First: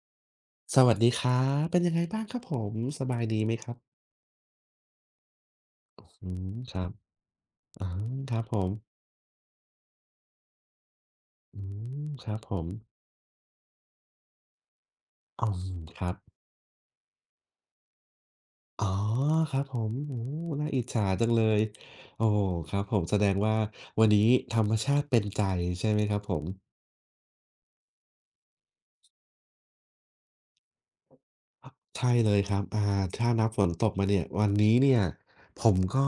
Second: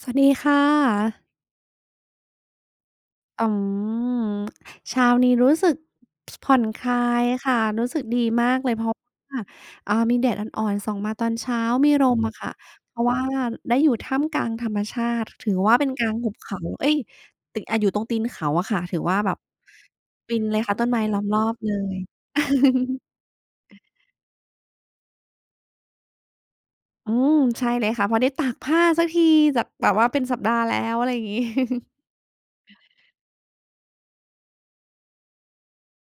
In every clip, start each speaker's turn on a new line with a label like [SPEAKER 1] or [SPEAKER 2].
[SPEAKER 1] สวัสดีค่
[SPEAKER 2] สวัสดีค
[SPEAKER 1] ะ
[SPEAKER 2] รับเป็นยังไงบ้างครับผม สบายดี
[SPEAKER 1] อื
[SPEAKER 2] ไหมครับ
[SPEAKER 1] มเช้านี้รู้สึก
[SPEAKER 2] อื
[SPEAKER 1] ส
[SPEAKER 2] ม
[SPEAKER 1] ผ่อน
[SPEAKER 2] ค
[SPEAKER 1] ค
[SPEAKER 2] รับ
[SPEAKER 1] ลายค่ะ
[SPEAKER 2] ออ
[SPEAKER 1] รู้สึกดี
[SPEAKER 2] ครับ
[SPEAKER 1] มา
[SPEAKER 2] ผ
[SPEAKER 1] กเล
[SPEAKER 2] ม
[SPEAKER 1] ยเพราะว่ามีแดดอ่อนๆส่องมาตอนเช้า
[SPEAKER 2] อื
[SPEAKER 1] มีล
[SPEAKER 2] ม
[SPEAKER 1] มม
[SPEAKER 2] ค
[SPEAKER 1] อะ
[SPEAKER 2] รับผ
[SPEAKER 1] ค่ะ
[SPEAKER 2] ม
[SPEAKER 1] เพราะว่าได้อยู่ท่ามกลางธรรมชาติ
[SPEAKER 2] อื
[SPEAKER 1] ถือว่า
[SPEAKER 2] ม
[SPEAKER 1] เป็น
[SPEAKER 2] ค
[SPEAKER 1] กลา
[SPEAKER 2] รั
[SPEAKER 1] ง
[SPEAKER 2] บ
[SPEAKER 1] หุบเขาเอ๊ยติอยู่ตรงตีนเขาอะค่ะ
[SPEAKER 2] อ๋อ
[SPEAKER 1] ถือว่าแบบ
[SPEAKER 2] ครับผมโอ้โฮ
[SPEAKER 1] ฟินเลย
[SPEAKER 2] น่า
[SPEAKER 1] ค่ะ
[SPEAKER 2] อิจ
[SPEAKER 1] ต้นไม้
[SPEAKER 2] ฉา
[SPEAKER 1] ล้อ
[SPEAKER 2] จั
[SPEAKER 1] ม
[SPEAKER 2] ง
[SPEAKER 1] ร
[SPEAKER 2] เล
[SPEAKER 1] อบ
[SPEAKER 2] ย
[SPEAKER 1] เลย
[SPEAKER 2] โอ้โฮครับผ มแสดงว่าวันนี้ธรรมชาติเป็นใจใช่ไหมครับผม
[SPEAKER 1] อืมใช่เลยค่ะพอได้ตากผ้าสักทีจากแบบว่าเป็นสัปดาห์แล้วอะไรอย่างงี้
[SPEAKER 2] ใช่เลยครับถ้านับฝนตกมาเนี่ยวันนี้เนี่ยผมก็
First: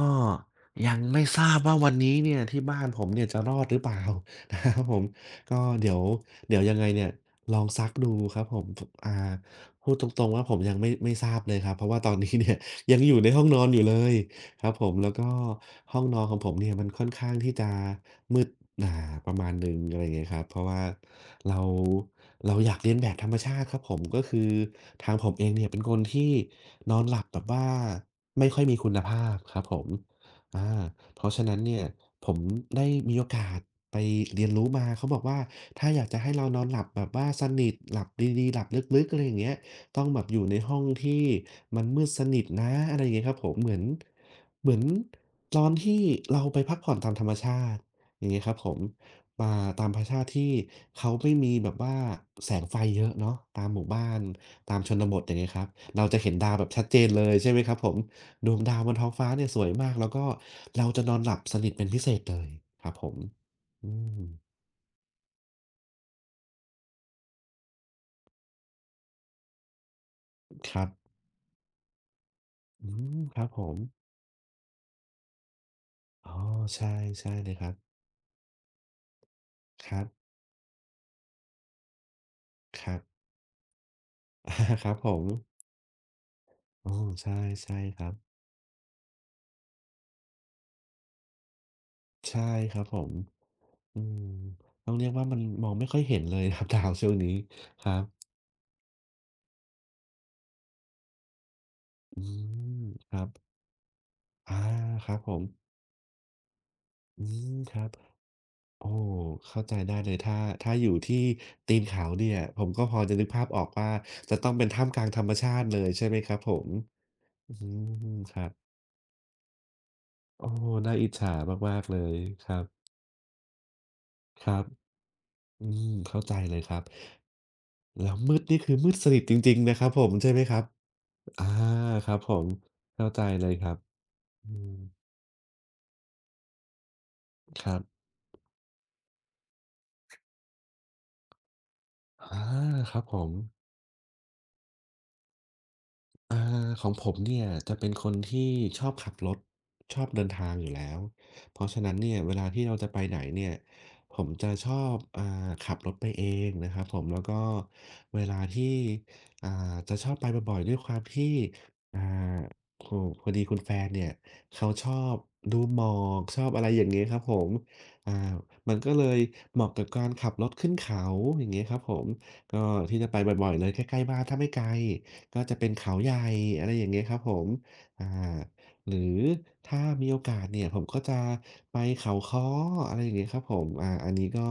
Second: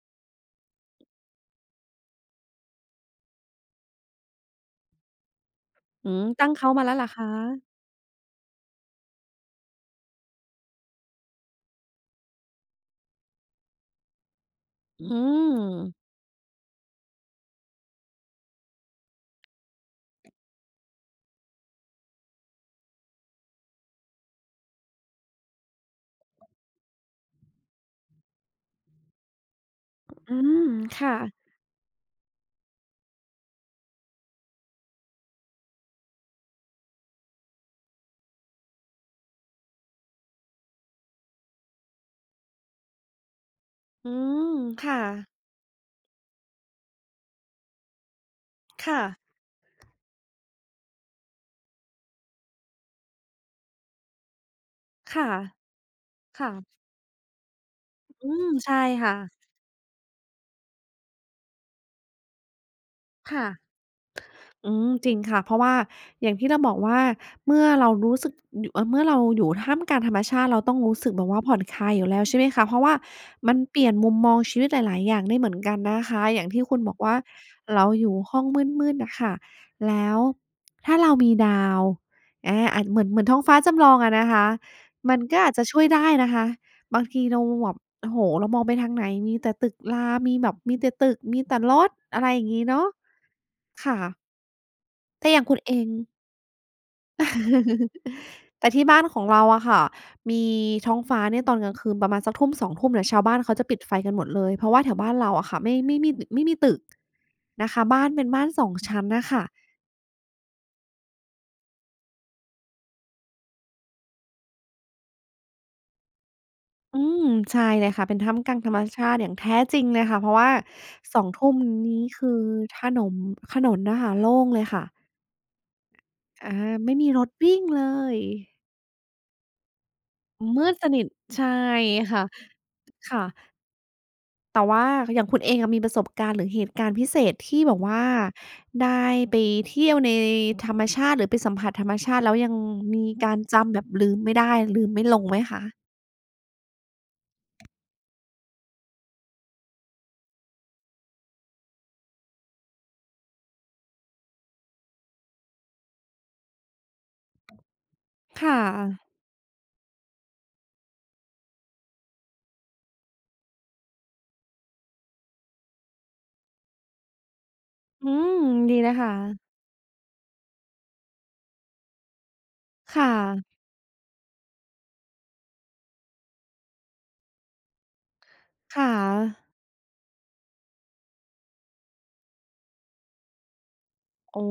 [SPEAKER 2] ยังไม่ทราบว่าวันนี้เนี่ยที่บ้านผมเนี่ยจะรอดหรือเปล่า นะครับผมก็เดี๋ยว
[SPEAKER 1] อืมตั้ง
[SPEAKER 2] เดี๋ยว
[SPEAKER 1] เขา
[SPEAKER 2] ยัง
[SPEAKER 1] มา
[SPEAKER 2] ไง
[SPEAKER 1] แล้วเหร
[SPEAKER 2] เนี่
[SPEAKER 1] อ
[SPEAKER 2] ย
[SPEAKER 1] ค
[SPEAKER 2] ลอง
[SPEAKER 1] ะ
[SPEAKER 2] ซักดูครับผมอ่าพูดตรงๆว่าผมยังไม่ทราบเลยครับเพราะว่าตอนนี้เนี่ย ยังอยู่ในห้องนอนอยู่เลย ครับผม
[SPEAKER 1] อื
[SPEAKER 2] แล้วก็ห้อง
[SPEAKER 1] ม
[SPEAKER 2] นอนของผมเนี่ยมันค่อนข้างที่จะมืดห่าประมาณหนึ่งอะไรอย่างเงี้ยครับเพราะว่าเราเราอยากเลียนแบบธรรมชาติครับผมก็คือทางผมเองเนี่ยเป็นคนที่นอนหลับแบบว่าไม่ค่อยมีคุณภาพครับผม
[SPEAKER 1] อืม
[SPEAKER 2] อาเพราะ
[SPEAKER 1] ค่ะ
[SPEAKER 2] ฉะนั้นเนี่ยผมได้มีโอกาสไปเรียนรู้มาเขาบอกว่าถ้าอยากจะให้เรานอนหลับแบบว่าสนิทหลับดีๆหลับลึกๆอะไรอย่างเงี้ย ต้องแบบอยู่ในห้องที่มันมืดสนิทนะอะไรอย่างเงี้ยครับผมเหมือน
[SPEAKER 1] อืม
[SPEAKER 2] เหมือน
[SPEAKER 1] ค่ะ
[SPEAKER 2] ตอนที่เราไปพักผ่อนตามธรรมชาติอย่างเงี้ยครับผม
[SPEAKER 1] ค่ะ
[SPEAKER 2] มาตามธรรมชาติที่เขาไม่มีแบบว่าแสงไฟเยอะเนาะตามหมู่บ้านตามชนบท
[SPEAKER 1] ค่ะ
[SPEAKER 2] อย่างเงี้ยครับเราจะเห็น
[SPEAKER 1] ค่ะ
[SPEAKER 2] ดาวแบบชัดเจนเลยใช่ไหมครับผม
[SPEAKER 1] อืม
[SPEAKER 2] ดวง
[SPEAKER 1] ใช่
[SPEAKER 2] ดาวบนท้อง
[SPEAKER 1] ค่ะ
[SPEAKER 2] ฟ้าเนี่ยสวยมากแล้วก็เราจะนอนหลับสนิทเป็นพิเศษเลยครับผม
[SPEAKER 1] ค่ะ
[SPEAKER 2] อืม
[SPEAKER 1] อืมจริงค่ะเพราะว่าอย่างที่เราบอกว่าเมื่อเรารู้สึกอยู่เมื่อเราอยู่ท่ามกลางธรรมชาติเรา
[SPEAKER 2] ค
[SPEAKER 1] ต้อง
[SPEAKER 2] รับ
[SPEAKER 1] รู้สึกแบบว่าผ่อนคลายอยู่แล้วใช่ไหมคะเพราะ
[SPEAKER 2] อื
[SPEAKER 1] ว่า
[SPEAKER 2] มครับ
[SPEAKER 1] มัน
[SPEAKER 2] ผม
[SPEAKER 1] เปลี่ยนมุมมองชีวิตหลายๆอย่างได้เหมือนกันนะคะ
[SPEAKER 2] อ๋อ
[SPEAKER 1] อย่างที่คุณบ
[SPEAKER 2] ใช่
[SPEAKER 1] อกว่า
[SPEAKER 2] ใช่เลยครับ
[SPEAKER 1] เราอยู่ห้องมืดๆน่ะค่ะ
[SPEAKER 2] ครับ
[SPEAKER 1] แล้วถ้าเรามีดาว
[SPEAKER 2] ค
[SPEAKER 1] อาจ
[SPEAKER 2] รับ
[SPEAKER 1] เหมือนท้องฟ้าจำลองอะนะคะ
[SPEAKER 2] อาครับผ
[SPEAKER 1] มัน
[SPEAKER 2] ม
[SPEAKER 1] ก็อาจจะช่วยได้นะคะ
[SPEAKER 2] อ๋อ
[SPEAKER 1] บางที
[SPEAKER 2] ใช่
[SPEAKER 1] เราแบ
[SPEAKER 2] ใช่
[SPEAKER 1] บ
[SPEAKER 2] ครั
[SPEAKER 1] โอ้
[SPEAKER 2] บ
[SPEAKER 1] โฮเรามองไปทางไหนมีแต่ตึกรามีแบบมีแต่ตึกมีแต่รถอะไรอ
[SPEAKER 2] ใช่
[SPEAKER 1] ย่างงี้
[SPEAKER 2] ครับ
[SPEAKER 1] เนาะ
[SPEAKER 2] ผม
[SPEAKER 1] ค่ะ
[SPEAKER 2] อืมต้องเรียกว่า
[SPEAKER 1] แต่อ
[SPEAKER 2] มัน
[SPEAKER 1] ย่างคุณ
[SPEAKER 2] มอ
[SPEAKER 1] เอ
[SPEAKER 2] งไม่
[SPEAKER 1] ง
[SPEAKER 2] ค่อยเห็นเลยนะครับ ดาวช่วงนี้ครับ
[SPEAKER 1] แต่ที่บ้านของเราอะค่ะ มีท้องฟ้าเนี่ยตอนกลางคืนประมา
[SPEAKER 2] อื
[SPEAKER 1] ณสักทุ่มสอง
[SPEAKER 2] ม
[SPEAKER 1] ทุ่มเนี่ย
[SPEAKER 2] ค
[SPEAKER 1] ชา
[SPEAKER 2] รั
[SPEAKER 1] วบ้าน
[SPEAKER 2] บ
[SPEAKER 1] เขาจะปิดไฟกันหมดเลย
[SPEAKER 2] อา
[SPEAKER 1] เพราะว่าแถว
[SPEAKER 2] ค
[SPEAKER 1] บ้าน
[SPEAKER 2] รับผ
[SPEAKER 1] เรา
[SPEAKER 2] ม
[SPEAKER 1] อะค่ะไม่มีตึก
[SPEAKER 2] อืม
[SPEAKER 1] นะ
[SPEAKER 2] ครั
[SPEAKER 1] คะ
[SPEAKER 2] บ
[SPEAKER 1] บ้านเป็นบ้านสอง
[SPEAKER 2] โอ้
[SPEAKER 1] ชั้นนะคะ
[SPEAKER 2] เข้าใจได้เลยถ้าอยู่ที่ตีนเขาเนี่ยผมก็พอจะนึกภาพออกว่าจะต้องเป็นท่ามกลางธรรมชาติเลยใช่ไหมครับผม
[SPEAKER 1] อืม
[SPEAKER 2] อื
[SPEAKER 1] ใช่เลยค่ะ
[SPEAKER 2] ม
[SPEAKER 1] เป็นท่า
[SPEAKER 2] ค
[SPEAKER 1] ม
[SPEAKER 2] รั
[SPEAKER 1] กลางธร
[SPEAKER 2] บ
[SPEAKER 1] รมชาติอย่างแท้จริงเลยค่ะเพราะ
[SPEAKER 2] โอ้
[SPEAKER 1] ว่า
[SPEAKER 2] น่าอิจ
[SPEAKER 1] 2
[SPEAKER 2] ฉา
[SPEAKER 1] ุ่ม
[SPEAKER 2] มากๆเล
[SPEAKER 1] นี้
[SPEAKER 2] ย
[SPEAKER 1] คือ
[SPEAKER 2] ครับ
[SPEAKER 1] ถนนถนนน่ะค่ะโล่
[SPEAKER 2] ค
[SPEAKER 1] ง
[SPEAKER 2] รั
[SPEAKER 1] เล
[SPEAKER 2] บ
[SPEAKER 1] ยค่ะ
[SPEAKER 2] อืมเข้าใจ
[SPEAKER 1] อา
[SPEAKER 2] เลยครับ
[SPEAKER 1] ไม่มีรถวิ่งเล
[SPEAKER 2] แล้ว
[SPEAKER 1] ย
[SPEAKER 2] มืดนี่คือมืดสนิทจริงๆนะครับผมใช่ไหมครับ
[SPEAKER 1] มืดสนิท
[SPEAKER 2] อา
[SPEAKER 1] ใช่
[SPEAKER 2] ครับ
[SPEAKER 1] ค่ะ
[SPEAKER 2] ผมเข้าใจ
[SPEAKER 1] ค่ะ
[SPEAKER 2] เลยครับอื
[SPEAKER 1] แต่
[SPEAKER 2] ม
[SPEAKER 1] ว่าอย่างคุณเองอะมีประสบการณ์หรือเหตุการณ์พิเศษที่
[SPEAKER 2] ค
[SPEAKER 1] แบ
[SPEAKER 2] รั
[SPEAKER 1] บ
[SPEAKER 2] บ
[SPEAKER 1] ว่าได้ไปเที่ยวในธรรมชาติหรือไปสัมผัสธรรมชาติแล้ว
[SPEAKER 2] อา
[SPEAKER 1] ยัง
[SPEAKER 2] ครับ
[SPEAKER 1] มี
[SPEAKER 2] ผม
[SPEAKER 1] การจำแบบลืมไม่ได้ลืมไม่ลงไหมคะ
[SPEAKER 2] อ่าของผมเนี่ยจะเป็นคนที่ชอบขับรถชอบเดินทางอยู่แล้วเพราะฉะนั้นเนี่ยเวลาที่เราจะไปไหนเนี่ยผมจะชอบขับรถไปเองนะครับผมแล้วก็เวลา
[SPEAKER 1] ค่ะ
[SPEAKER 2] ที่อ่าจะชอบไปบ่อยๆด้วยความที่อ่าโอ้พอดีคุณแฟนเนี่ยเขาชอบดูหมอกชอบอะไรอย่างงี้ครับผม
[SPEAKER 1] อื
[SPEAKER 2] อ่า
[SPEAKER 1] ม
[SPEAKER 2] มั
[SPEAKER 1] ดี
[SPEAKER 2] นก็
[SPEAKER 1] นะ
[SPEAKER 2] เล
[SPEAKER 1] คะ
[SPEAKER 2] ยเหมาะกับการขับรถขึ้นเขาอย่างงี้ครับผมก็ที่
[SPEAKER 1] ค่
[SPEAKER 2] จะไปบ่อย
[SPEAKER 1] ะ
[SPEAKER 2] ๆเลยใกล้ๆบ้านถ้าไม่ไกล ก็จะเป็นเขาใหญ่อะไรอย่างเงี้ยครับผมอาห
[SPEAKER 1] ค่ะ
[SPEAKER 2] รือถ้ามีโอกาสเนี่ยผมก็จะไปเขาค้ออะไรอย่างเงี้ยครับผมอันนี้ก็
[SPEAKER 1] โอ้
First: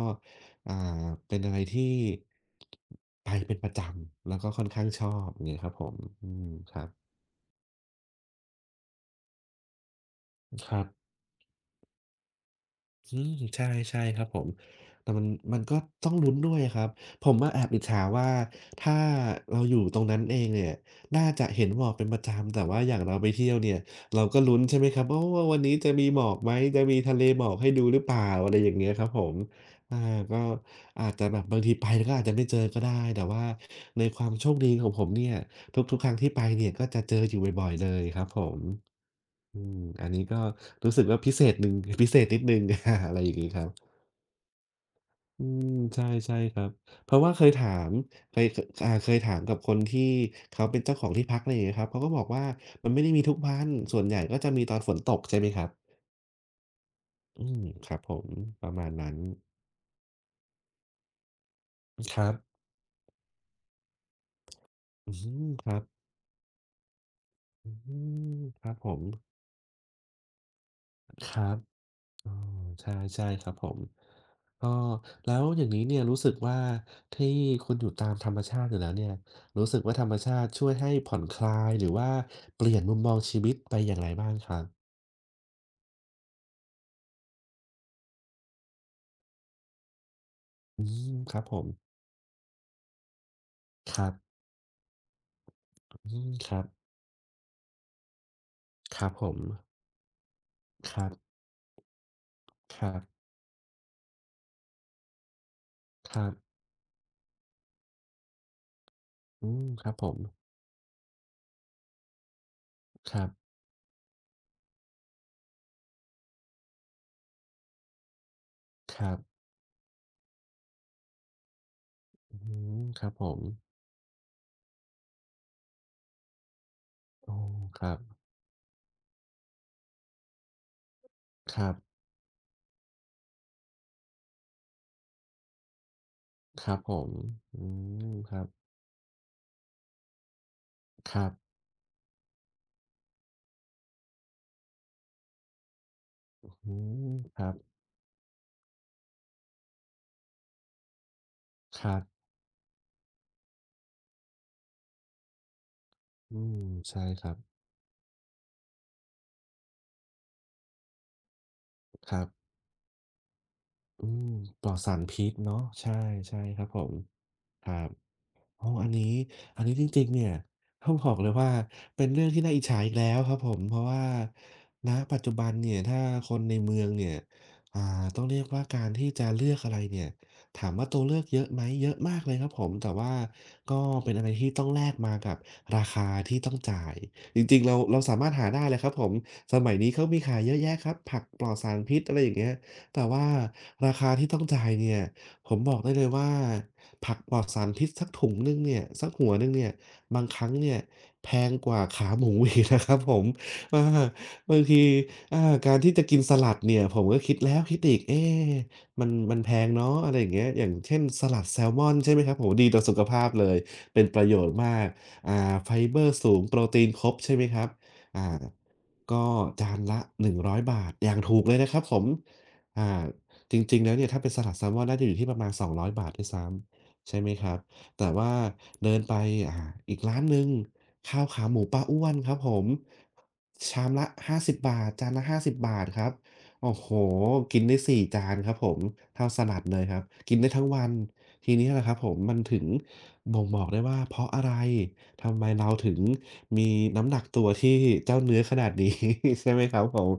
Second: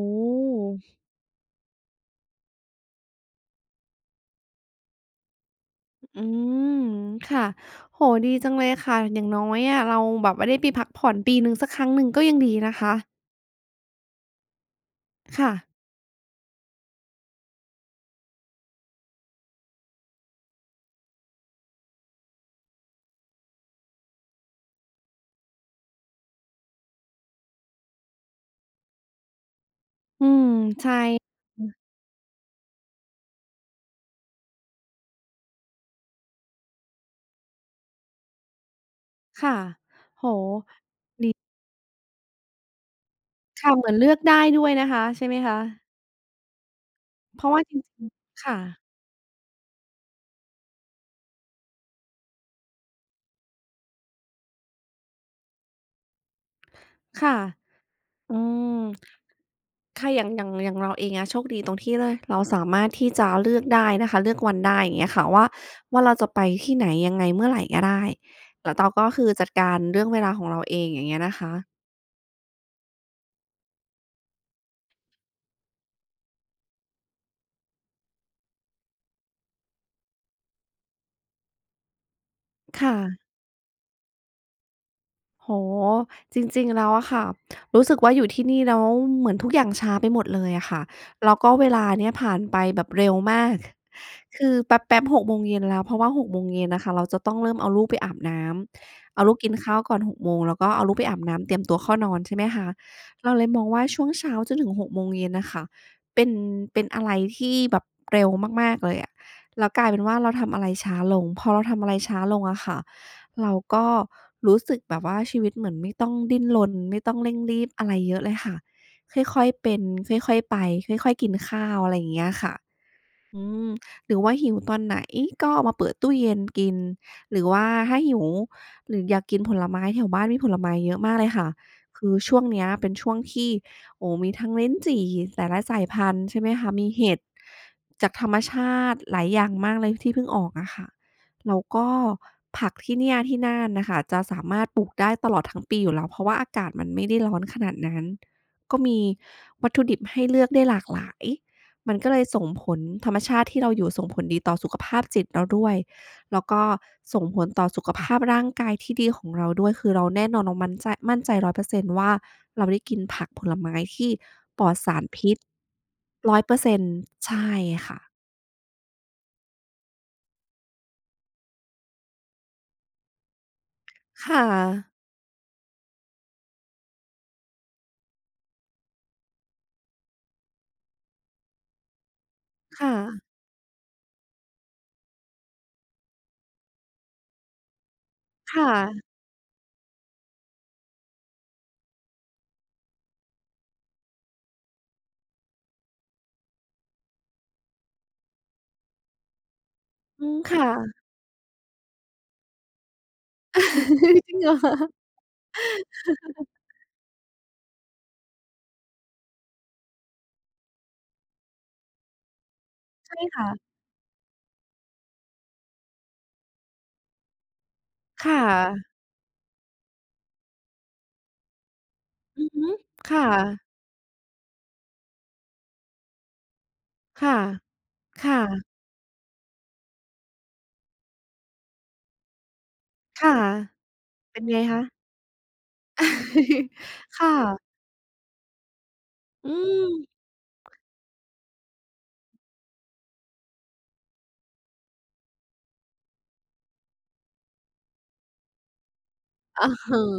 [SPEAKER 1] อ
[SPEAKER 2] อ่าเป็นอะไรที่ไปเป็นประจำแล้วก็ค่อนข้างชอบอย่างเงี้ยครับผม
[SPEAKER 1] ื
[SPEAKER 2] อืมค
[SPEAKER 1] ม
[SPEAKER 2] รับ
[SPEAKER 1] ค่ะโอ้โฮดีจังเลยค่ะอย่างน้อยอะเราแบบว่าได้ไป
[SPEAKER 2] ครั
[SPEAKER 1] พั
[SPEAKER 2] บ
[SPEAKER 1] กผ่อนปีหนึ่งสักครั้งหนึ่งก็ยังดีนะคะ
[SPEAKER 2] อืมใช่ใช่ครับผมแต่มัน
[SPEAKER 1] ค่ะ
[SPEAKER 2] มันก็ต้องลุ้นด้วยะครับผมอะแอบอิจฉาว่าถ้าเราอยู่ตรงนั้นเองเนี่ยน่าจะเห็นหมอกเป็นประจำแต่ว่าอย่างเราไปเที่ยวเนี่ยเราก็ลุ้นใช่ไหมครับโอ้ว่าวันนี้จะมีหมอกไหมจะมีทะเลหมอกให้ดูหรือเปล่าอะไรอย่างเงี้ยครับผมอา
[SPEAKER 1] อื
[SPEAKER 2] ก็
[SPEAKER 1] มใช่
[SPEAKER 2] อาจจะแบบบางทีไปแล้วก็อาจจะไม่เจอก็ได้แต่ว่าในความโชคดีของผมเนี่ยทุกๆครั้งที่ไปเนี่ยก็จะเจออยู่บ่อยๆเลยครับผม
[SPEAKER 1] ค่ะ
[SPEAKER 2] อืมอันนี้
[SPEAKER 1] โอ้
[SPEAKER 2] ก็
[SPEAKER 1] โฮ
[SPEAKER 2] รู้สึกว่าพิเศษหนึ่ง พิเศษนิดหนึ่ง อาอะไรอย่างงี้ครับ
[SPEAKER 1] ค่ะเหมือนเลือกได้ด้วยนะคะใช่ไหม
[SPEAKER 2] อื
[SPEAKER 1] คะ
[SPEAKER 2] มใช่ใช่ครับเพราะว่าเค
[SPEAKER 1] เพ
[SPEAKER 2] ย
[SPEAKER 1] ราะว่า
[SPEAKER 2] ถา
[SPEAKER 1] จร
[SPEAKER 2] ม
[SPEAKER 1] ิง
[SPEAKER 2] เค
[SPEAKER 1] ๆ
[SPEAKER 2] ยค
[SPEAKER 1] ค่ะ
[SPEAKER 2] เคยถามกับคนที่เขาเป็นเจ้าของที่พักอะไรอย่างเงี้ยครับเขาก็บอกว่ามันไม่ได้มีทุกวันส่วนใหญ่ก็จะมีตอนฝนตกใช่ไหมครับ
[SPEAKER 1] ค่ะ
[SPEAKER 2] อืมครับผม
[SPEAKER 1] อื
[SPEAKER 2] ประ
[SPEAKER 1] ม
[SPEAKER 2] มาณนั้น
[SPEAKER 1] ค่ะอย่างอย่างอย่างเราเองอะโชคดีตรงที่เลย
[SPEAKER 2] ครั
[SPEAKER 1] เรา
[SPEAKER 2] บ
[SPEAKER 1] สามารถที่จะเลือกได้นะคะเลือกวันได้อย่างเงี้
[SPEAKER 2] อื
[SPEAKER 1] ยค่ะว่า
[SPEAKER 2] มครับ
[SPEAKER 1] เราจะไปที่ไหนยังไงเมื่อไหร่
[SPEAKER 2] อื
[SPEAKER 1] ก็ได้
[SPEAKER 2] มครั
[SPEAKER 1] แล้
[SPEAKER 2] บ
[SPEAKER 1] ว
[SPEAKER 2] ผ
[SPEAKER 1] เรา
[SPEAKER 2] ม
[SPEAKER 1] ก็คือจัดการเรื่องเวลาของเราเองอย่างเงี้ย
[SPEAKER 2] ค
[SPEAKER 1] นะ
[SPEAKER 2] รั
[SPEAKER 1] คะ
[SPEAKER 2] บ อ๋อใช่ใช่ครับผมก็แล้วอย่างนี้เนี่ยรู้สึกว่าที่คุณอยู่ตามธรรมชาติอยู่แล้วเนี่ยรู้สึกว่าธรรมชาติช่วยให้ผ่อนคลายหรือว่าเปลี่ยนมุ
[SPEAKER 1] ค่ะ
[SPEAKER 2] มมองชีวิตไปอย่างไรบ้างครับ
[SPEAKER 1] โอ้โฮจริงๆแล้วอะค่ะรู้สึกว่าอยู่ที่นี่แล้วเหมือนทุกอย่างช้าไปหมดเลยอะค่ะ
[SPEAKER 2] อืมค
[SPEAKER 1] แล้ว
[SPEAKER 2] รับ
[SPEAKER 1] ก็
[SPEAKER 2] ผม
[SPEAKER 1] เวลาเนี่ยผ่านไปแบบเร็วมาก
[SPEAKER 2] ครับ
[SPEAKER 1] คือแป๊บๆหกโมงเย็นแล้วเพราะว่า
[SPEAKER 2] อื
[SPEAKER 1] ห
[SPEAKER 2] ม
[SPEAKER 1] กโมง
[SPEAKER 2] ครั
[SPEAKER 1] เย็
[SPEAKER 2] บ
[SPEAKER 1] นน่ะค่ะเราจะต้องเริ่มเอาลูกไปอาบน้
[SPEAKER 2] ครับ
[SPEAKER 1] ำเอา
[SPEAKER 2] ผ
[SPEAKER 1] ลู
[SPEAKER 2] ม
[SPEAKER 1] กกินข้าวก่อนหกโมงแล้วก็เอาลู
[SPEAKER 2] ค
[SPEAKER 1] กไป
[SPEAKER 2] รั
[SPEAKER 1] อาบ
[SPEAKER 2] บ
[SPEAKER 1] น้ำเตรียมตัวเข้านอนใช่ไหมคะ
[SPEAKER 2] ครับ
[SPEAKER 1] เราเลยมองว่าช่วงเช้าจนถึงหกโมงเย็นน่ะค่ะ
[SPEAKER 2] ครั
[SPEAKER 1] เป็น
[SPEAKER 2] บ
[SPEAKER 1] เป็นอะไรที่แบบเร็วมากๆเลยอะ
[SPEAKER 2] อืม
[SPEAKER 1] แล้วก
[SPEAKER 2] ค
[SPEAKER 1] ลาย
[SPEAKER 2] รับ
[SPEAKER 1] เป็น
[SPEAKER 2] ผ
[SPEAKER 1] ว่า
[SPEAKER 2] ม
[SPEAKER 1] เราทำอะไรช้าลงพอเราทำอะไรช้าลงอะค่ะ
[SPEAKER 2] ครับ
[SPEAKER 1] เราก็รู้สึกแบบว่าชีวิตเหมือนไม่ต้องดิ้นรนไม่ต้องเร่งรีบอะไรเยอะเลยค่ะ
[SPEAKER 2] ครับ
[SPEAKER 1] ค่อยๆเป็นค่อยๆไปค่อยๆกินข้าวอะไรอย่างเงี้ย
[SPEAKER 2] อื
[SPEAKER 1] ค่ะ
[SPEAKER 2] มครับผม
[SPEAKER 1] อืมหรือว่าหิวตอนไหนก็เอามาเปิดตู้เย็นกิน
[SPEAKER 2] อ๋
[SPEAKER 1] ห
[SPEAKER 2] อ
[SPEAKER 1] รือว่า
[SPEAKER 2] ครั
[SPEAKER 1] ถ้า
[SPEAKER 2] บ
[SPEAKER 1] หิวหรืออยากกินผลไม้แถวบ้านมีผลไม้เยอะมากเลยค่ะ
[SPEAKER 2] ครับ
[SPEAKER 1] คือช่วงเนี้ยเป็นช่วงที่โอ้มีทั้งลิ้นจี่แต่ละสายพันธุ์ใช่ไหม
[SPEAKER 2] ค
[SPEAKER 1] คะ
[SPEAKER 2] รับ
[SPEAKER 1] มี
[SPEAKER 2] ผม
[SPEAKER 1] เห็ด
[SPEAKER 2] อื
[SPEAKER 1] จาก
[SPEAKER 2] ม
[SPEAKER 1] ธร
[SPEAKER 2] ค
[SPEAKER 1] รม
[SPEAKER 2] รับ
[SPEAKER 1] ชาติหลายอย่างมากเลยที่เพิ่งออกอะค่ะ
[SPEAKER 2] ครับ
[SPEAKER 1] แล้วก็ผักที่เนี่ยที่น่านน่ะค่ะจะสามารถปลูกได้ตลอดทั้งปีอยู่แล้วเพราะว่าอากาศ
[SPEAKER 2] อื
[SPEAKER 1] มันไม่
[SPEAKER 2] ม
[SPEAKER 1] ได้ร้อ
[SPEAKER 2] ค
[SPEAKER 1] น
[SPEAKER 2] รับ
[SPEAKER 1] ขนาดนั้นก็มีวัตถุดิบให้เลือกได้หลากหลาย
[SPEAKER 2] ค
[SPEAKER 1] มั
[SPEAKER 2] รั
[SPEAKER 1] น
[SPEAKER 2] บ
[SPEAKER 1] ก็เลยส่งผลธรรมชาติที่เราอยู่ส่งผลดีต่อสุขภาพจิตเราด้วย
[SPEAKER 2] อื
[SPEAKER 1] แล้ว
[SPEAKER 2] ม
[SPEAKER 1] ก็
[SPEAKER 2] ใช่ค
[SPEAKER 1] ส่ง
[SPEAKER 2] รับ
[SPEAKER 1] ผลต่อสุขภาพร่างกายที่ดีของเราด้วยคือเราแน่นอนเรามันใจมั่นใจ100%
[SPEAKER 2] ค
[SPEAKER 1] ว่า
[SPEAKER 2] รับ
[SPEAKER 1] เราได้กินผักผลไม้
[SPEAKER 2] อื
[SPEAKER 1] ที่
[SPEAKER 2] ม
[SPEAKER 1] ป
[SPEAKER 2] ป
[SPEAKER 1] ล
[SPEAKER 2] ล
[SPEAKER 1] อ
[SPEAKER 2] อ
[SPEAKER 1] ด
[SPEAKER 2] ดสา
[SPEAKER 1] สา
[SPEAKER 2] ร
[SPEAKER 1] ร
[SPEAKER 2] พิษ
[SPEAKER 1] พิษ
[SPEAKER 2] เนาะใช่ ใช่ครับผม
[SPEAKER 1] 100%ใช่
[SPEAKER 2] ครับ
[SPEAKER 1] ค่ะ
[SPEAKER 2] อ๋ออันนี้จริงๆเนี่ยต้องบอกเลยว่าเป็นเรื่องที่น่าอิจฉาอีกแล้วครับผมเพราะว่า
[SPEAKER 1] ค่ะ
[SPEAKER 2] ณปัจจุบันเนี่ยถ้าคนในเมืองเนี่ยต้องเรียกว่าการที่จะเลือกอะไรเนี่ยถามว่าตัวเลือกเยอะไหมเยอะมากเลยครับผมแต่
[SPEAKER 1] ค่ะ
[SPEAKER 2] ว่าก็เป็นอะไรที่ต้องแลกมากับราคาที่ต้องจ่าย จริงๆ เราสามารถหาได้
[SPEAKER 1] ค่ะ
[SPEAKER 2] เลยครับผมสมัยนี้เขามีขายเยอะแยะครับผักปลอดสารพิษอะไรอย่างเงี้ยแต่ว่าราคาที่ต้องจ่ายเนี่ย ผมบอกได้เลยว่าผักปลอดสารพิษสักถุงหนึ่งเนี่ยสักหัวหนึ่งเนี่ยบาง
[SPEAKER 1] อื
[SPEAKER 2] ค
[SPEAKER 1] ม
[SPEAKER 2] รั้ง
[SPEAKER 1] ค่ะ
[SPEAKER 2] เนี่ยแพงกว่าขาหมูอีกนะครับผม อา
[SPEAKER 1] จริงเหรอ
[SPEAKER 2] บางที
[SPEAKER 1] คะ
[SPEAKER 2] อาการที่จะกินสลัดเนี่ยผมก็คิดแล้วคิดอีกเอ๊มันแพงเนาะอะไรอย่างเงี้ยอย่างเช่นสลัดแซลมอนใช่ไหมครับโอ้โฮดีต่อสุข
[SPEAKER 1] ใช่
[SPEAKER 2] ภาพเลย
[SPEAKER 1] ค่ะ
[SPEAKER 2] เป็นประโยชน์มากอ่าไฟเบอร์สูงโปรตีนครบใช่ไหมครับอ่า
[SPEAKER 1] ค่ะ
[SPEAKER 2] ก็จานละ100บาทอย่างถูกเลยนะครับผม
[SPEAKER 1] อือฮึ
[SPEAKER 2] อ่า
[SPEAKER 1] ค่ะ
[SPEAKER 2] จริงๆแล้วเนี่ยถ้าเป็นสลัดแซลมอนน่าจะอยู่ที่ประมาณสองร้อย200ด้วยซ้ำใช่ไหม
[SPEAKER 1] ค่ะ
[SPEAKER 2] ครับแต่
[SPEAKER 1] ค
[SPEAKER 2] ว่า
[SPEAKER 1] ่ะ
[SPEAKER 2] เดินไปอ่าอีกร้านหนึ่งข้าวขาหมูป้าอ้วนครับผม
[SPEAKER 1] ค่ะ
[SPEAKER 2] ชามละห้า
[SPEAKER 1] เป็น
[SPEAKER 2] สิบ
[SPEAKER 1] ไงคะ
[SPEAKER 2] 50จานละห้าสิบ50ครับโอ้โฮ
[SPEAKER 1] ค
[SPEAKER 2] กิน
[SPEAKER 1] ่ะ
[SPEAKER 2] ได้4จานครับผมเท่าส
[SPEAKER 1] อื
[SPEAKER 2] ลัดเลย
[SPEAKER 1] ม
[SPEAKER 2] ครับกินได้ทั้งวันทีนี้แหละครับผมมันถึงบ่งบอกได้ว่าเพราะอะไรทำไมเราถึงมีน้ำหนักตัวที่เจ้าเนื้อขนาดนี้ ใช่ไหม
[SPEAKER 1] อือ
[SPEAKER 2] ครับ
[SPEAKER 1] ฮึ
[SPEAKER 2] ผม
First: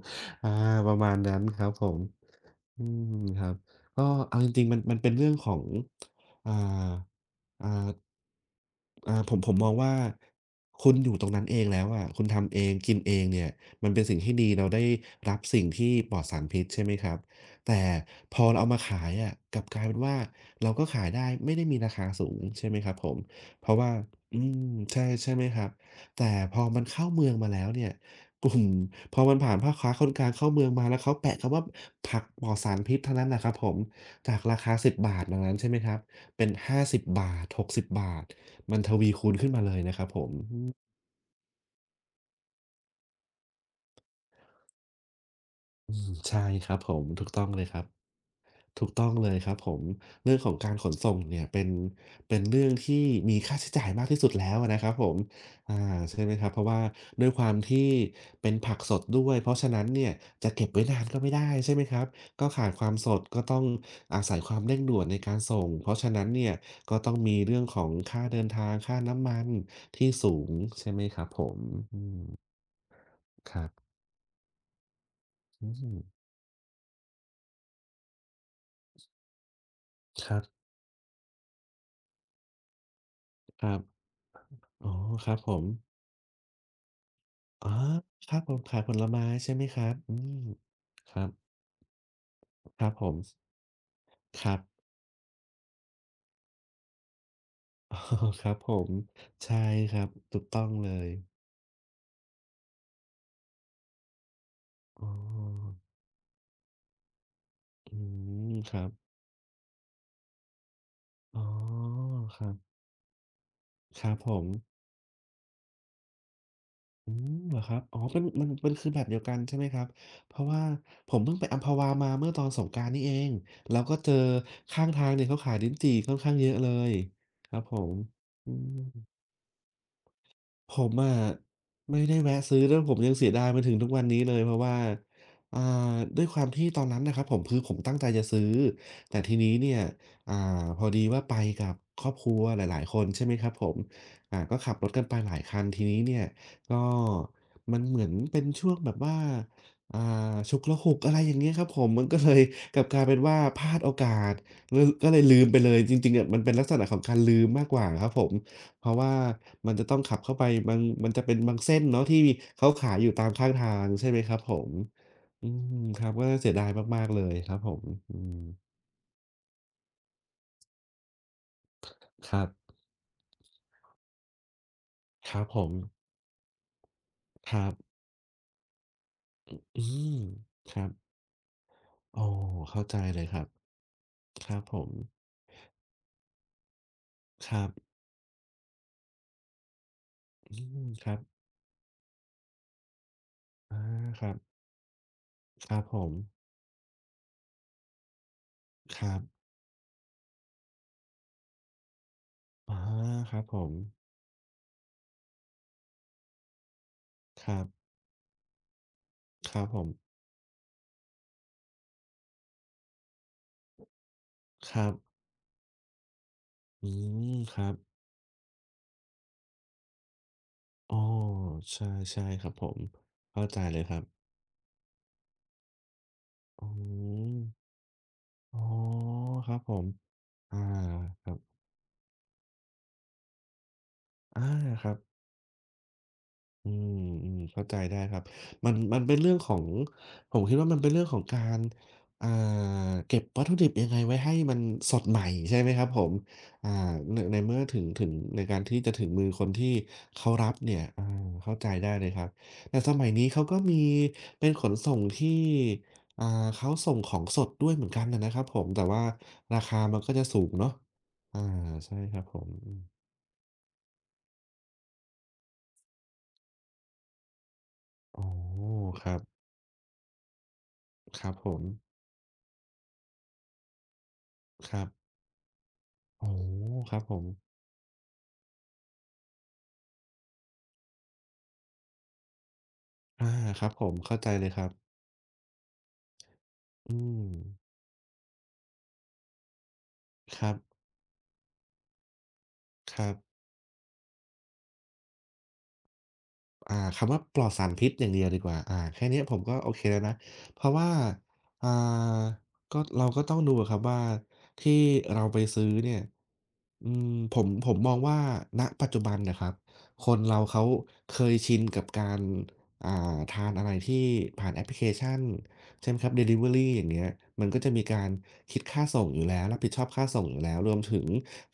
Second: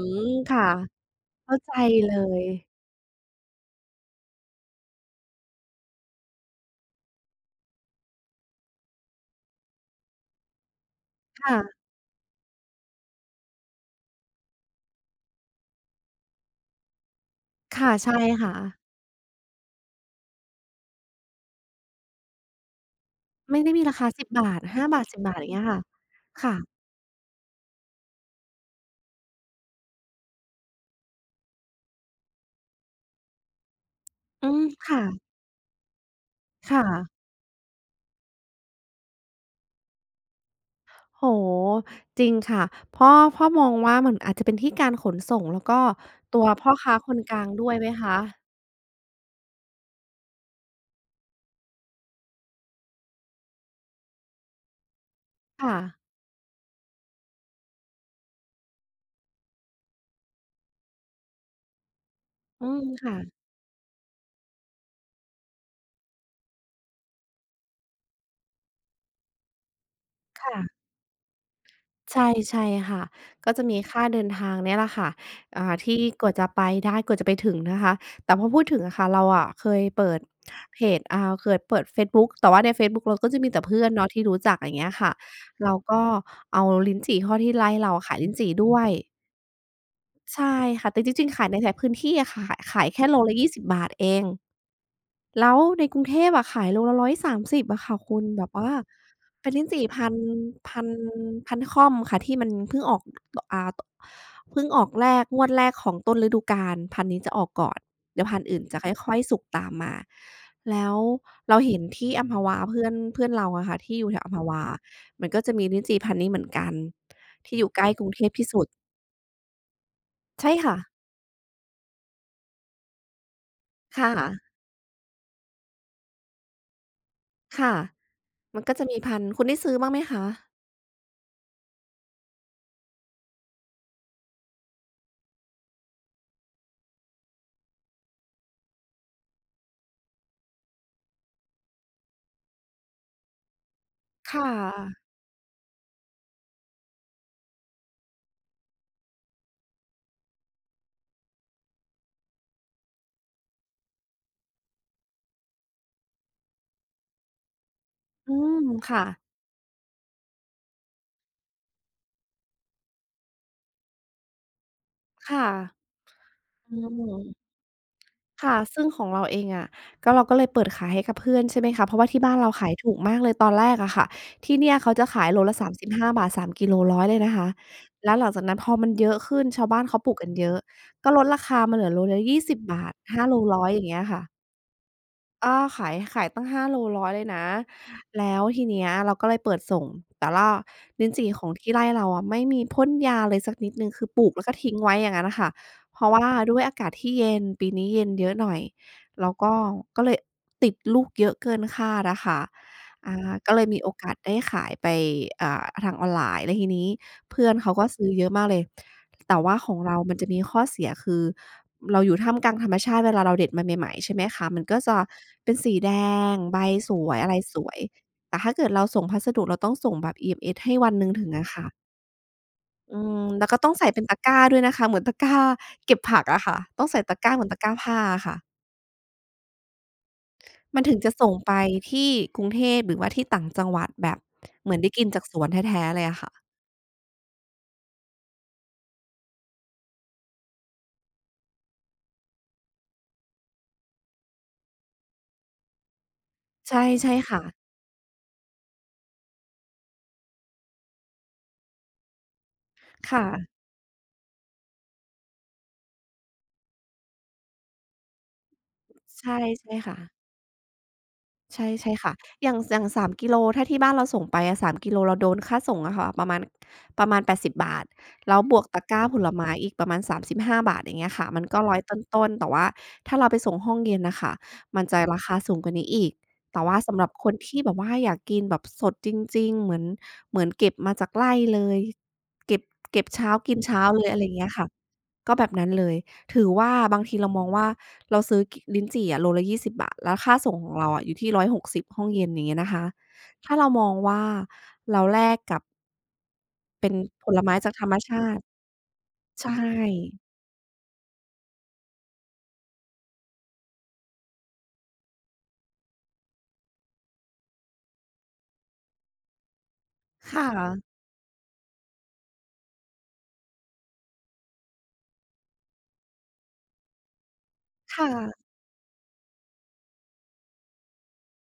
[SPEAKER 2] อา
[SPEAKER 1] ค่ะ
[SPEAKER 2] ประมาณนั้น
[SPEAKER 1] เข้า
[SPEAKER 2] ครับ
[SPEAKER 1] ใจ
[SPEAKER 2] ผม
[SPEAKER 1] เลย
[SPEAKER 2] อืมครับก็เอาจริงๆมันเป็นเรื่องของอ่าอ่าผมมองว่าคุณอยู่ตรงนั้นเองแล้
[SPEAKER 1] ค่ะ
[SPEAKER 2] วอะคุณทำเองกินเองเนี่ยมันเป็นสิ่งที่ดีเราได้รับสิ่งที่ปลอดสารพิษใช่ไหมครับแต่
[SPEAKER 1] ค่ะ ใช่
[SPEAKER 2] พอ
[SPEAKER 1] ค่ะ
[SPEAKER 2] เราเอามาขายอะกลับกลายเป็นว่าเราก็ขายได้ไม่ได้มีราคาสูงใช่ไหมครับผม
[SPEAKER 1] ไม่
[SPEAKER 2] เพ
[SPEAKER 1] ได้
[SPEAKER 2] ราะ
[SPEAKER 1] มี
[SPEAKER 2] ว่า
[SPEAKER 1] ราคาสิบ
[SPEAKER 2] อื
[SPEAKER 1] บา
[SPEAKER 2] ม
[SPEAKER 1] ท10 5
[SPEAKER 2] ใช่
[SPEAKER 1] บาทสิบ10
[SPEAKER 2] ใช่ไห
[SPEAKER 1] อ
[SPEAKER 2] ม
[SPEAKER 1] ย่าง
[SPEAKER 2] ค
[SPEAKER 1] เงี้
[SPEAKER 2] รั
[SPEAKER 1] ย
[SPEAKER 2] บ
[SPEAKER 1] ค่ะ
[SPEAKER 2] แต่พ
[SPEAKER 1] ค่ะ
[SPEAKER 2] อมันเข้าเมืองมาแล้วเนี่ย กลุ่มพอมันผ่านพ่อค้าคนกลางเข้าเมืองมาแล้วเขาแปะคำว่าผักปลอดสารพิษเท่านั้นแหละครับผมจาก
[SPEAKER 1] อื
[SPEAKER 2] รา
[SPEAKER 1] ม
[SPEAKER 2] คา฿10
[SPEAKER 1] ค่ะ
[SPEAKER 2] ดังนั้นใช่ไหมครับเป็น
[SPEAKER 1] ค
[SPEAKER 2] ห้าส50บ
[SPEAKER 1] ่ะ
[SPEAKER 2] 60มันทวีคูณขึ้นมาเลยนะครับผมอื
[SPEAKER 1] โอ้โฮจริงค่ะพ่อมองว่ามันอาจจะเป็นที่การขนส่งแล้วก็
[SPEAKER 2] อืมใช่
[SPEAKER 1] ตัว
[SPEAKER 2] ค
[SPEAKER 1] พ่อ
[SPEAKER 2] รับผ
[SPEAKER 1] ค้า
[SPEAKER 2] ม
[SPEAKER 1] คน
[SPEAKER 2] ถูก
[SPEAKER 1] ก
[SPEAKER 2] ต้
[SPEAKER 1] ลา
[SPEAKER 2] อง
[SPEAKER 1] ง
[SPEAKER 2] เลย
[SPEAKER 1] ด้ว
[SPEAKER 2] ค
[SPEAKER 1] ย
[SPEAKER 2] รับ
[SPEAKER 1] ไหมคะ
[SPEAKER 2] ถูกต้องเลยครับผมเรื่องของการขนส่งเนี่ยเป็นเรื่องที่มีค่าใช้จ่ายมากที่สุดแล้วอะนะครับผม
[SPEAKER 1] ค่ะ
[SPEAKER 2] อาใช่ไหมครับเพราะว่าด้วยความที่เป็นผักสดด้วยเพราะฉะนั้นเนี่ยจะเก็บไว้นานก็ไม่ได้ใช่ไหมครับก็
[SPEAKER 1] อื
[SPEAKER 2] ขาด
[SPEAKER 1] ม
[SPEAKER 2] ความส
[SPEAKER 1] ค่ะ
[SPEAKER 2] ดก็ต้องอาศัยความเร่งด่วนในการส่งเพราะฉะนั้นเนี่ยก็ต้องมีเรื่องของค่าเดินทางค่าน้ำมันที่สูง
[SPEAKER 1] ค่ะ
[SPEAKER 2] ใช่ไหมครับผมอื
[SPEAKER 1] ใช่
[SPEAKER 2] ม
[SPEAKER 1] ใช่ค่ะก็
[SPEAKER 2] ค
[SPEAKER 1] จะ
[SPEAKER 2] รับ
[SPEAKER 1] มีค่าเดินทางเนี่ยแหละค่ะ
[SPEAKER 2] อื
[SPEAKER 1] ที่
[SPEAKER 2] ม
[SPEAKER 1] กว่าจะไปได้กว่าจะไปถึงนะคะแต่พอพูดถึงอะค่ะเราอะเคยเปิด
[SPEAKER 2] ครับ
[SPEAKER 1] เพจเคยเปิดเฟซบุ๊กแต่ว่าในเฟซบุ๊กเราก็จะมีแต่
[SPEAKER 2] ครั
[SPEAKER 1] เพื่อน
[SPEAKER 2] บ
[SPEAKER 1] เนาะที่รู้จักอย่างเงี้
[SPEAKER 2] อ๋อ
[SPEAKER 1] ยค่ะ
[SPEAKER 2] ครับผม
[SPEAKER 1] เราก็เอาลิ้นจี่ข้อที่
[SPEAKER 2] อ๋
[SPEAKER 1] ไร่
[SPEAKER 2] อ
[SPEAKER 1] เราขาย
[SPEAKER 2] ค
[SPEAKER 1] ลิ้น
[SPEAKER 2] รับ
[SPEAKER 1] จี่
[SPEAKER 2] ผม
[SPEAKER 1] ด้
[SPEAKER 2] ขา
[SPEAKER 1] ว
[SPEAKER 2] ย
[SPEAKER 1] ย
[SPEAKER 2] ผลไม้ใช่ไหมครับอืม
[SPEAKER 1] ใช่ค่ะแต่จ
[SPEAKER 2] ครั
[SPEAKER 1] ริง
[SPEAKER 2] บ
[SPEAKER 1] ๆขายในแต่พื้นที่อะค่ะขาย
[SPEAKER 2] ค
[SPEAKER 1] ขาย
[SPEAKER 2] รับผ
[SPEAKER 1] แค่
[SPEAKER 2] ม
[SPEAKER 1] โลละยี่สิบบาทเอง
[SPEAKER 2] ครับ
[SPEAKER 1] แล้วในกรุงเทพอะขายโลละ130อยสามสิบอะค่ะ
[SPEAKER 2] อ๋อ
[SPEAKER 1] คุณ แบ
[SPEAKER 2] ค
[SPEAKER 1] บ
[SPEAKER 2] รับ
[SPEAKER 1] ว่า
[SPEAKER 2] ผม
[SPEAKER 1] เป็น
[SPEAKER 2] ใช่
[SPEAKER 1] ลิ้นจี่
[SPEAKER 2] ครั
[SPEAKER 1] พั
[SPEAKER 2] บ
[SPEAKER 1] น
[SPEAKER 2] ถูกต้อง
[SPEAKER 1] พัน
[SPEAKER 2] เลย
[SPEAKER 1] พันค่อมค่ะที่มันเพิ่งออกตอ่าตเพิ่งออก
[SPEAKER 2] อ๋
[SPEAKER 1] แรกงวดแร
[SPEAKER 2] อ
[SPEAKER 1] กของต้นฤดูกาลพันธุ์นี้จะออกก่อน
[SPEAKER 2] อื
[SPEAKER 1] เดี๋ยวพันธุ์
[SPEAKER 2] ม
[SPEAKER 1] อื่น
[SPEAKER 2] ค
[SPEAKER 1] จะ
[SPEAKER 2] รับ
[SPEAKER 1] ค่อยๆสุกตามมาแล้ว
[SPEAKER 2] อ๋อ
[SPEAKER 1] เราเห็นที่อัมพ
[SPEAKER 2] ครับ
[SPEAKER 1] วาเพื่อนเพื่อนเราอะค่ะที่
[SPEAKER 2] ค
[SPEAKER 1] อยู่
[SPEAKER 2] รับ
[SPEAKER 1] แถว
[SPEAKER 2] ผ
[SPEAKER 1] อัมพ
[SPEAKER 2] ม
[SPEAKER 1] วามันก็จะมีลิ้นจี่พันธุ์นี้เหมือนกัน
[SPEAKER 2] อืมเหรอครับอ๋อเป็นมันคือแบบเดียวกันใช่ไหมครับเพราะ
[SPEAKER 1] ใช่
[SPEAKER 2] ว่า
[SPEAKER 1] ค่ะ
[SPEAKER 2] ผมเพิ่งไปอัมพวามาเมื่อตอนสงกรานต์นี่เองแล้วก็เจอ
[SPEAKER 1] ค่ะ
[SPEAKER 2] ข้างทางเนี่ยเขาขายลิ้นจี่ค่อนข้างเยอะเลยครับผ
[SPEAKER 1] ค่ะ
[SPEAKER 2] มอื
[SPEAKER 1] มันก็จะมี
[SPEAKER 2] ม
[SPEAKER 1] พันธุ์คุณได้ซื้อบ้างไหมคะ
[SPEAKER 2] ผมอะไม่ได้แวะซื้อแล้วผมยังเสียดายมาถึงทุกวันนี้เลยเพราะว่าอ่าด้วยความที่ตอนนั้นนะครับผมคือผมตั้งใจจะซื้อแต่ทีนี้เนี่ยอ่าพอดีว่าไปกับครอบครัวหลายๆคนใช่ไหมครับผม
[SPEAKER 1] ค่
[SPEAKER 2] ก็ขับรถกั
[SPEAKER 1] ะ
[SPEAKER 2] นไปหลายคันทีนี้เนี่ยก็มันเหมือนเป็นช่วงแบบว่าอ่าฉุกละหุกอะไรอย่างเงี้ยครับผมมันก็เลยกลับกลายเป็นว่าพลาดโอกาสเลยก็เลยลืมไปเลยจริงๆอะมันเป็นลักษณะของการลืมมากกว่าครับผม
[SPEAKER 1] อืม
[SPEAKER 2] เพราะ
[SPEAKER 1] ค่ะ
[SPEAKER 2] ว่ามันจะต้องขับเข้าไปมันจะเป็นบางเส้นเนาะที่เขาขายอยู่ตามข้างทางใช่ไหมครับผมอื
[SPEAKER 1] ค่ะ
[SPEAKER 2] มครับก็น่าเสียดาย
[SPEAKER 1] อื
[SPEAKER 2] มากๆเล
[SPEAKER 1] ม
[SPEAKER 2] ยครับผมอืม
[SPEAKER 1] ค่ะ ซึ่งของเราเองอะก็เราก็เลยเปิดขายให้กับเพื่อนใช่ไหมคะเพราะว่าที่
[SPEAKER 2] ค
[SPEAKER 1] บ้าน
[SPEAKER 2] รับ
[SPEAKER 1] เราขายถูกมากเลยตอนแรกอะค่ะ ที่เนี่ยเขาจะขาย
[SPEAKER 2] ค
[SPEAKER 1] โล
[SPEAKER 2] รับ
[SPEAKER 1] ละ
[SPEAKER 2] ผ
[SPEAKER 1] สา
[SPEAKER 2] ม
[SPEAKER 1] มสิบห้าบาท35 3กิโลร้อยเลยนะคะ
[SPEAKER 2] ครับ
[SPEAKER 1] แล้วหลังจากนั้นพอมันเยอะขึ้นชาว
[SPEAKER 2] อื
[SPEAKER 1] บ้านเขาปลู
[SPEAKER 2] ม
[SPEAKER 1] กกันเยอะ
[SPEAKER 2] ครับ
[SPEAKER 1] ก็ลดราคามาเหลือโลละ
[SPEAKER 2] อ๋อ
[SPEAKER 1] 20บ
[SPEAKER 2] เข้า
[SPEAKER 1] บาท
[SPEAKER 2] ใจเล
[SPEAKER 1] 5
[SPEAKER 2] ยค
[SPEAKER 1] โล
[SPEAKER 2] รับ
[SPEAKER 1] ร้อยอย่างเงี้ยค่ะ
[SPEAKER 2] ครับผม
[SPEAKER 1] อาขายตั้ง5โลร้0ยเลยนะ
[SPEAKER 2] ครับ
[SPEAKER 1] แล้วทีเนี้ยเราก็เลยเปิดส่งแต่ล่า
[SPEAKER 2] อืมค
[SPEAKER 1] ลิ้น
[SPEAKER 2] รับ
[SPEAKER 1] จี่ของที่ไร่เราอะไม่มีพ่นยาเลยสักนิด
[SPEAKER 2] อา
[SPEAKER 1] หนึ่งคือป
[SPEAKER 2] ค
[SPEAKER 1] ลู
[SPEAKER 2] รั
[SPEAKER 1] ก
[SPEAKER 2] บ
[SPEAKER 1] แล้วก็ทิ้งไว้อย่างงั้นน่ะค่ะ
[SPEAKER 2] ครับผ
[SPEAKER 1] เพราะ
[SPEAKER 2] ม
[SPEAKER 1] ว่าด้วยอากาศที่เย็นปีนี้เย็นเยอะหน่อย
[SPEAKER 2] ครับ
[SPEAKER 1] แล้วก็ก็เลยติดลูกเยอะเกินคาดอะค่ะ
[SPEAKER 2] อา
[SPEAKER 1] อา
[SPEAKER 2] ครับ
[SPEAKER 1] ก็
[SPEAKER 2] ผ
[SPEAKER 1] เลย
[SPEAKER 2] ม
[SPEAKER 1] มีโอกาสได้ขายไปทางออนไลน์แล้วทีนี้
[SPEAKER 2] ค
[SPEAKER 1] เพื่อน
[SPEAKER 2] รั
[SPEAKER 1] เขาก็
[SPEAKER 2] บ
[SPEAKER 1] ซื้อเยอะมากเลย แต่
[SPEAKER 2] ค
[SPEAKER 1] ว่า
[SPEAKER 2] รับ
[SPEAKER 1] ขอ
[SPEAKER 2] ผ
[SPEAKER 1] ง
[SPEAKER 2] ม
[SPEAKER 1] เรามันจะมีข้อเสีย คือเราอยู่ท่ามกลางธรรมชาติเวลาเราเด็ดมาใหม่ๆใช่ไหมคะ มัน
[SPEAKER 2] ค
[SPEAKER 1] ก็
[SPEAKER 2] รับ
[SPEAKER 1] จะเป็นสีแดง ใบ
[SPEAKER 2] อื
[SPEAKER 1] สวย อะ
[SPEAKER 2] ม
[SPEAKER 1] ไร
[SPEAKER 2] ค
[SPEAKER 1] ส
[SPEAKER 2] รั
[SPEAKER 1] ว
[SPEAKER 2] บ
[SPEAKER 1] ย แต่ถ้าเกิดเราส่งพัสดุ เราต้องส่งแบบ EMS ให้วัน
[SPEAKER 2] อ้
[SPEAKER 1] ห
[SPEAKER 2] อ
[SPEAKER 1] นึ่งถึงอะค่ะ
[SPEAKER 2] ใช่ใช่ครับผม
[SPEAKER 1] อืม
[SPEAKER 2] เข้า
[SPEAKER 1] แล้วก็
[SPEAKER 2] ใจ
[SPEAKER 1] ต้อง
[SPEAKER 2] เลย
[SPEAKER 1] ใส่
[SPEAKER 2] ครั
[SPEAKER 1] เป็
[SPEAKER 2] บ
[SPEAKER 1] นตะกร้าด้วยนะคะเหมือนตะกร้าเก็บผักอะค่ะ
[SPEAKER 2] อื
[SPEAKER 1] ต้องใส่ตะกร้า
[SPEAKER 2] ม
[SPEAKER 1] เหมือนตะกร้าผ้าอะค่ะ
[SPEAKER 2] อ๋อครับผมอา
[SPEAKER 1] มันถึงจะ
[SPEAKER 2] ค
[SPEAKER 1] ส่
[SPEAKER 2] รั
[SPEAKER 1] ง
[SPEAKER 2] บ
[SPEAKER 1] ไปที่กรุงเทพหรือว่าที่ต่างจังหวัดแบบ
[SPEAKER 2] อา
[SPEAKER 1] เหมือน
[SPEAKER 2] ค
[SPEAKER 1] ได้
[SPEAKER 2] รับ
[SPEAKER 1] กินจากสวนแท้ๆเลยอะค่ะ
[SPEAKER 2] อืมอืมเข้าใจได้ครับมันเป็นเรื่องของผมคิดว่ามันเป็นเรื่องของการอ่าเก็บวัตถุดิบยังไงไว้ให้มันสดใหม่ใช่ไหมครับผมอ่า
[SPEAKER 1] ใช่ใช่
[SPEAKER 2] ใน
[SPEAKER 1] ค่ะ
[SPEAKER 2] เมื่อถึงในการที่จะถึงมือคนที่เขารับเนี่ยเข้าใจได้เลยครับแต่สมัย
[SPEAKER 1] ค่ะ
[SPEAKER 2] นี้เขาก็มีเป็นขนส่งที่อ่าเขาส่งของสดด้วยเหมือนกันน่ะนะครับผมแต่ว่า
[SPEAKER 1] ใช่
[SPEAKER 2] รา
[SPEAKER 1] ใช่
[SPEAKER 2] คามันก็จะ
[SPEAKER 1] ค่ะ
[SPEAKER 2] สูงเนาะอา
[SPEAKER 1] ใช่ใช่
[SPEAKER 2] ใช่
[SPEAKER 1] ค่ะ
[SPEAKER 2] ครับผ
[SPEAKER 1] อ
[SPEAKER 2] ม
[SPEAKER 1] ย่าง
[SPEAKER 2] อื
[SPEAKER 1] อย่าง
[SPEAKER 2] ม
[SPEAKER 1] สามกิโลถ้าที่บ้านเราส่งไปอะ3กิโลเราโดนค่าส่งอะค่ะประมาณ80บบาท
[SPEAKER 2] อ๋อ
[SPEAKER 1] แล้วบวกตะกร้า
[SPEAKER 2] ครั
[SPEAKER 1] ผล
[SPEAKER 2] บ
[SPEAKER 1] ไม้อีกประมาณ35บห้าบาทอย่างเงี้ย
[SPEAKER 2] ค
[SPEAKER 1] ค่ะ
[SPEAKER 2] รับ
[SPEAKER 1] มัน
[SPEAKER 2] ผ
[SPEAKER 1] ก็
[SPEAKER 2] ม
[SPEAKER 1] ร้อยต้นๆแต่ว่าถ้าเราไปส่งห้องเย็นน่ะค่ะ
[SPEAKER 2] ค
[SPEAKER 1] มั
[SPEAKER 2] รั
[SPEAKER 1] นจะ
[SPEAKER 2] บ
[SPEAKER 1] ราคาสูงกว่านี้อีก
[SPEAKER 2] โอ้
[SPEAKER 1] แต่ว่า
[SPEAKER 2] ครั
[SPEAKER 1] สำ
[SPEAKER 2] บ
[SPEAKER 1] หรับ
[SPEAKER 2] ผม
[SPEAKER 1] คนที่แบบว่าอยากกินแบบสดจริงๆเหมือนเหมือนเก็บมาจากไร่เลยเก็บเก็บ
[SPEAKER 2] อา
[SPEAKER 1] เช้ากิน
[SPEAKER 2] ครับผ
[SPEAKER 1] เช้า
[SPEAKER 2] ม
[SPEAKER 1] เลย
[SPEAKER 2] เข้า
[SPEAKER 1] อะไร
[SPEAKER 2] ใจ
[SPEAKER 1] อย่าง
[SPEAKER 2] เล
[SPEAKER 1] เงี้
[SPEAKER 2] ย
[SPEAKER 1] ย
[SPEAKER 2] ครั
[SPEAKER 1] ค่ะ
[SPEAKER 2] บ
[SPEAKER 1] ก็แบบนั้นเลย ถือว่า
[SPEAKER 2] อื
[SPEAKER 1] บางที
[SPEAKER 2] ม
[SPEAKER 1] เรามองว่าเราซื้อกลิ้นจี่อะโลละ20บบาทแล้วค่า
[SPEAKER 2] ครั
[SPEAKER 1] ส่งของ
[SPEAKER 2] บ
[SPEAKER 1] เราอะอยู่ที่160หกสิบห้องเย็นอย่างเงี้ยนะคะ
[SPEAKER 2] ครับ
[SPEAKER 1] ถ้าเรามองว่าเราแลกกับเป็น
[SPEAKER 2] คำว่า
[SPEAKER 1] ผ
[SPEAKER 2] ป
[SPEAKER 1] ล
[SPEAKER 2] ลอด
[SPEAKER 1] ไม้
[SPEAKER 2] สาร
[SPEAKER 1] จากธ
[SPEAKER 2] พิ
[SPEAKER 1] ร
[SPEAKER 2] ษ
[SPEAKER 1] รม
[SPEAKER 2] อย่างเดีย
[SPEAKER 1] ชา
[SPEAKER 2] วดี
[SPEAKER 1] ติ
[SPEAKER 2] กว่าแค่เนี้ยผม
[SPEAKER 1] ใช
[SPEAKER 2] ก็โอเคแล้วนะ
[SPEAKER 1] ่
[SPEAKER 2] เพราะว่าอ่าก็เราก็ต้องดูอะครับว่าที่เราไปซื้อเนี่ยอืมผมมองว่าณปัจจุบันนะครับคนเรา
[SPEAKER 1] ค่
[SPEAKER 2] เขา
[SPEAKER 1] ะ
[SPEAKER 2] เคยชินกับการทานอะไรที่ผ่านแอปพลิเคชันใช่ไหมครับด e ลิเวอรีอย่างเงี้ยมันก็จะมีกา
[SPEAKER 1] ค่ะ
[SPEAKER 2] รคิดค่าส่งอยู่แล้วรับผิดชอบค่าส่งอยู่แล้วรวมถึง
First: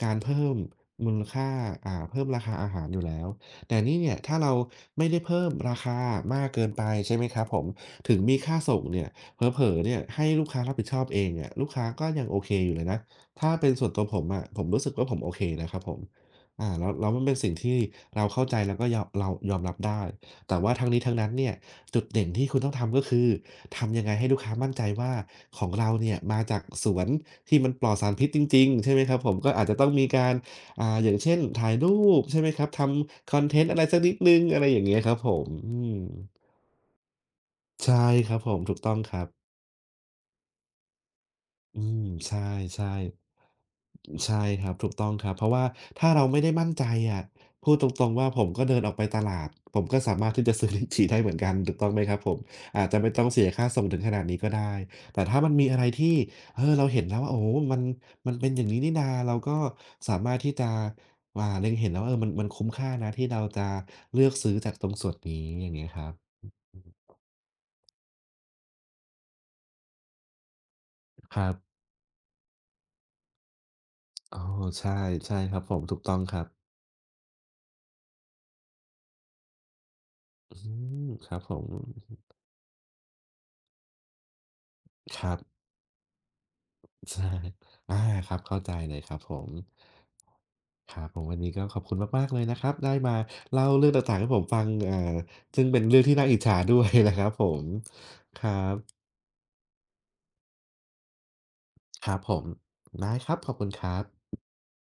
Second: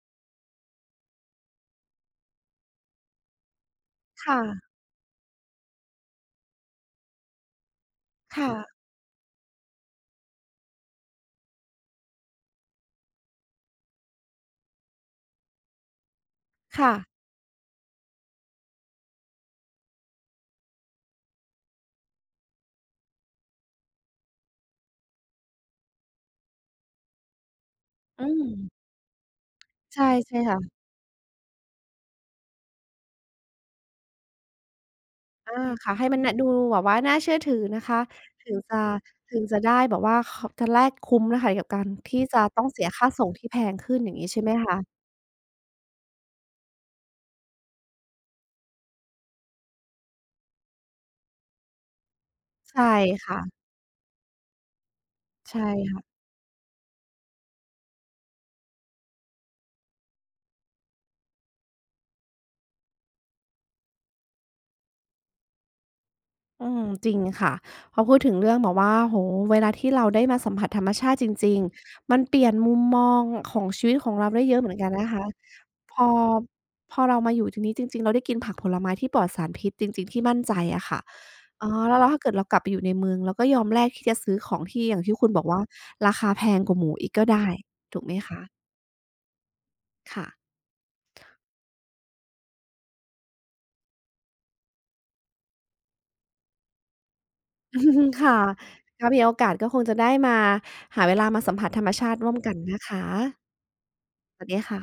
[SPEAKER 2] การเพิ่มมูลค่าเพิ่มราคาอาหารอยู่แล้ว แต่นี่เนี่ยถ้าเรา
[SPEAKER 1] ค่ะ
[SPEAKER 2] ไม่ได้เพิ่มราคามากเกินไปใช่ไหมครับผมถึงมีค่า
[SPEAKER 1] ค่ะ
[SPEAKER 2] ส่งเนี่ยเผลอๆเนี่ยให้ลูกค้ารับผิดชอบเองอะลูกค้าก็ยังโอเคอยู่เลยนะถ้าเป็นส่วนตัวผมอะผมรู้สึกว่าผมโอเคนะครับผมอาแล้ว
[SPEAKER 1] ค่ะ
[SPEAKER 2] แล้วมันเป็นสิ่งที่เราเข้าใจแล้วก็ยอมเรายอมรับได้แต่ว่าทั้งนี้ทั้งนั้นเนี่ยจุดเด่นที่คุณต้องทำก็คือทำยังไงให้ลูกค้ามั่นใจว่าของเราเนี่ยมาจากสวนที่มันปลอดสาร
[SPEAKER 1] อื
[SPEAKER 2] พิษจ
[SPEAKER 1] ม
[SPEAKER 2] ริงๆใช่ไหมครับผมก็อาจจะต้องมี
[SPEAKER 1] ใช่
[SPEAKER 2] การ
[SPEAKER 1] ใช่ค่ะ
[SPEAKER 2] อย่างเช่นถ่ายรูปใช่ไหมครับทำคอนเทนต์อะไรสักนิดหนึ่งอะไรอย่างเงี้ยครับผม
[SPEAKER 1] อา
[SPEAKER 2] อื
[SPEAKER 1] ค่ะ
[SPEAKER 2] ม
[SPEAKER 1] ให้มันน่ะดูแบบว่าน่าเชื่อถือนะคะ
[SPEAKER 2] ใช่ครับผ
[SPEAKER 1] ถึง
[SPEAKER 2] มถู
[SPEAKER 1] จะ
[SPEAKER 2] กต้องครับ
[SPEAKER 1] ถึงจะได้แบบว่าเขาจะแลกคุ้มนะคะกับ
[SPEAKER 2] อื
[SPEAKER 1] การ
[SPEAKER 2] ม
[SPEAKER 1] ที่
[SPEAKER 2] ใช่
[SPEAKER 1] จะต้องเสี
[SPEAKER 2] ใช่
[SPEAKER 1] ยค่าส่งที่แพงขึ้นอย่างงี้ใช่
[SPEAKER 2] ใช่
[SPEAKER 1] ไหม
[SPEAKER 2] ครับ
[SPEAKER 1] คะ
[SPEAKER 2] ถูกต้องครับเพราะว่าถ้าเราไม่ได้มั่นใจอะพูดตรงๆว่าผมก็เดินออกไปตลาดผมก็สามารถที่จะซื้อลิ้นจี่ได้เหมือนกันถูกต้องไหมครับผม
[SPEAKER 1] ใช่
[SPEAKER 2] อาจจะไม่ต้อง
[SPEAKER 1] ค่ะ
[SPEAKER 2] เสียค่าส่งถึงขนาดนี้ก็ได้แต่ถ้ามัน
[SPEAKER 1] ใช่
[SPEAKER 2] มีอะไรที่
[SPEAKER 1] ค่ะ
[SPEAKER 2] เออเราเห็นแล้วว่าโอ้โฮมันมันเป็นอย่างนี้นี่นาเราก็สามารถที่จะเล็งเห็นแล้วว่าเออมันคุ้มค่านะที่เราจะเลือกซื้อจากตรงส่วนนี้อย่างเงี้ยครับ
[SPEAKER 1] อืมจริงค่ะพอพูดถึงเรื่องแบบว่าโอ้โฮเวลาที่เราได้มาสัมผัสธรรมชาติจ
[SPEAKER 2] ครั
[SPEAKER 1] ริง
[SPEAKER 2] บ
[SPEAKER 1] ๆมันเปลี่ยนมุมมองของชีวิตของเรา
[SPEAKER 2] อ๋อ
[SPEAKER 1] ได้เยอะเหมือนกัน
[SPEAKER 2] ใช่
[SPEAKER 1] นะคะ
[SPEAKER 2] ใช่ครับผม
[SPEAKER 1] พ
[SPEAKER 2] ถูก
[SPEAKER 1] อ
[SPEAKER 2] ต้องครับ
[SPEAKER 1] พอเรามาอยู่ตรงนี้จริงๆเราได้กินผักผลไม้ที่ปลอดสารพิษจริงๆที่มั่นใจ
[SPEAKER 2] อื
[SPEAKER 1] อะค่ะ
[SPEAKER 2] มครับผ
[SPEAKER 1] เอ
[SPEAKER 2] ม
[SPEAKER 1] อแล้วถ้าเกิดเรากลับไปอยู่ในเมืองเราก็ยอมแลกที่จะซื้อของที่อย่างที่
[SPEAKER 2] ค
[SPEAKER 1] คุณ
[SPEAKER 2] รับ
[SPEAKER 1] บอกว่าราคาแพงกว่าหมูอีกก็
[SPEAKER 2] ใช่
[SPEAKER 1] ได้
[SPEAKER 2] อา
[SPEAKER 1] ถูกไหม
[SPEAKER 2] ครับเข้า
[SPEAKER 1] คะ
[SPEAKER 2] ใจเลยครับผม
[SPEAKER 1] ค่ะ
[SPEAKER 2] ครับผมวันนี้ก็ขอบคุณมากๆเลยนะครับได้มาเล่าเรื่องต่างๆให้ผมฟัง ซึ่งเป็นเรื่องที่น่าอิจฉา ด้วยนะครับผม
[SPEAKER 1] ค่ะ
[SPEAKER 2] ครับ
[SPEAKER 1] ถ้ามีโอกาสก็คงจะได้มาหาเวลามาสัมผัสธรรม
[SPEAKER 2] ค
[SPEAKER 1] ชา
[SPEAKER 2] รั
[SPEAKER 1] ติ
[SPEAKER 2] บ
[SPEAKER 1] ร่
[SPEAKER 2] ผ
[SPEAKER 1] วม
[SPEAKER 2] ม
[SPEAKER 1] กันนะคะ
[SPEAKER 2] ได้ครับขอบคุณครับ
[SPEAKER 1] สวัสดีค่ะ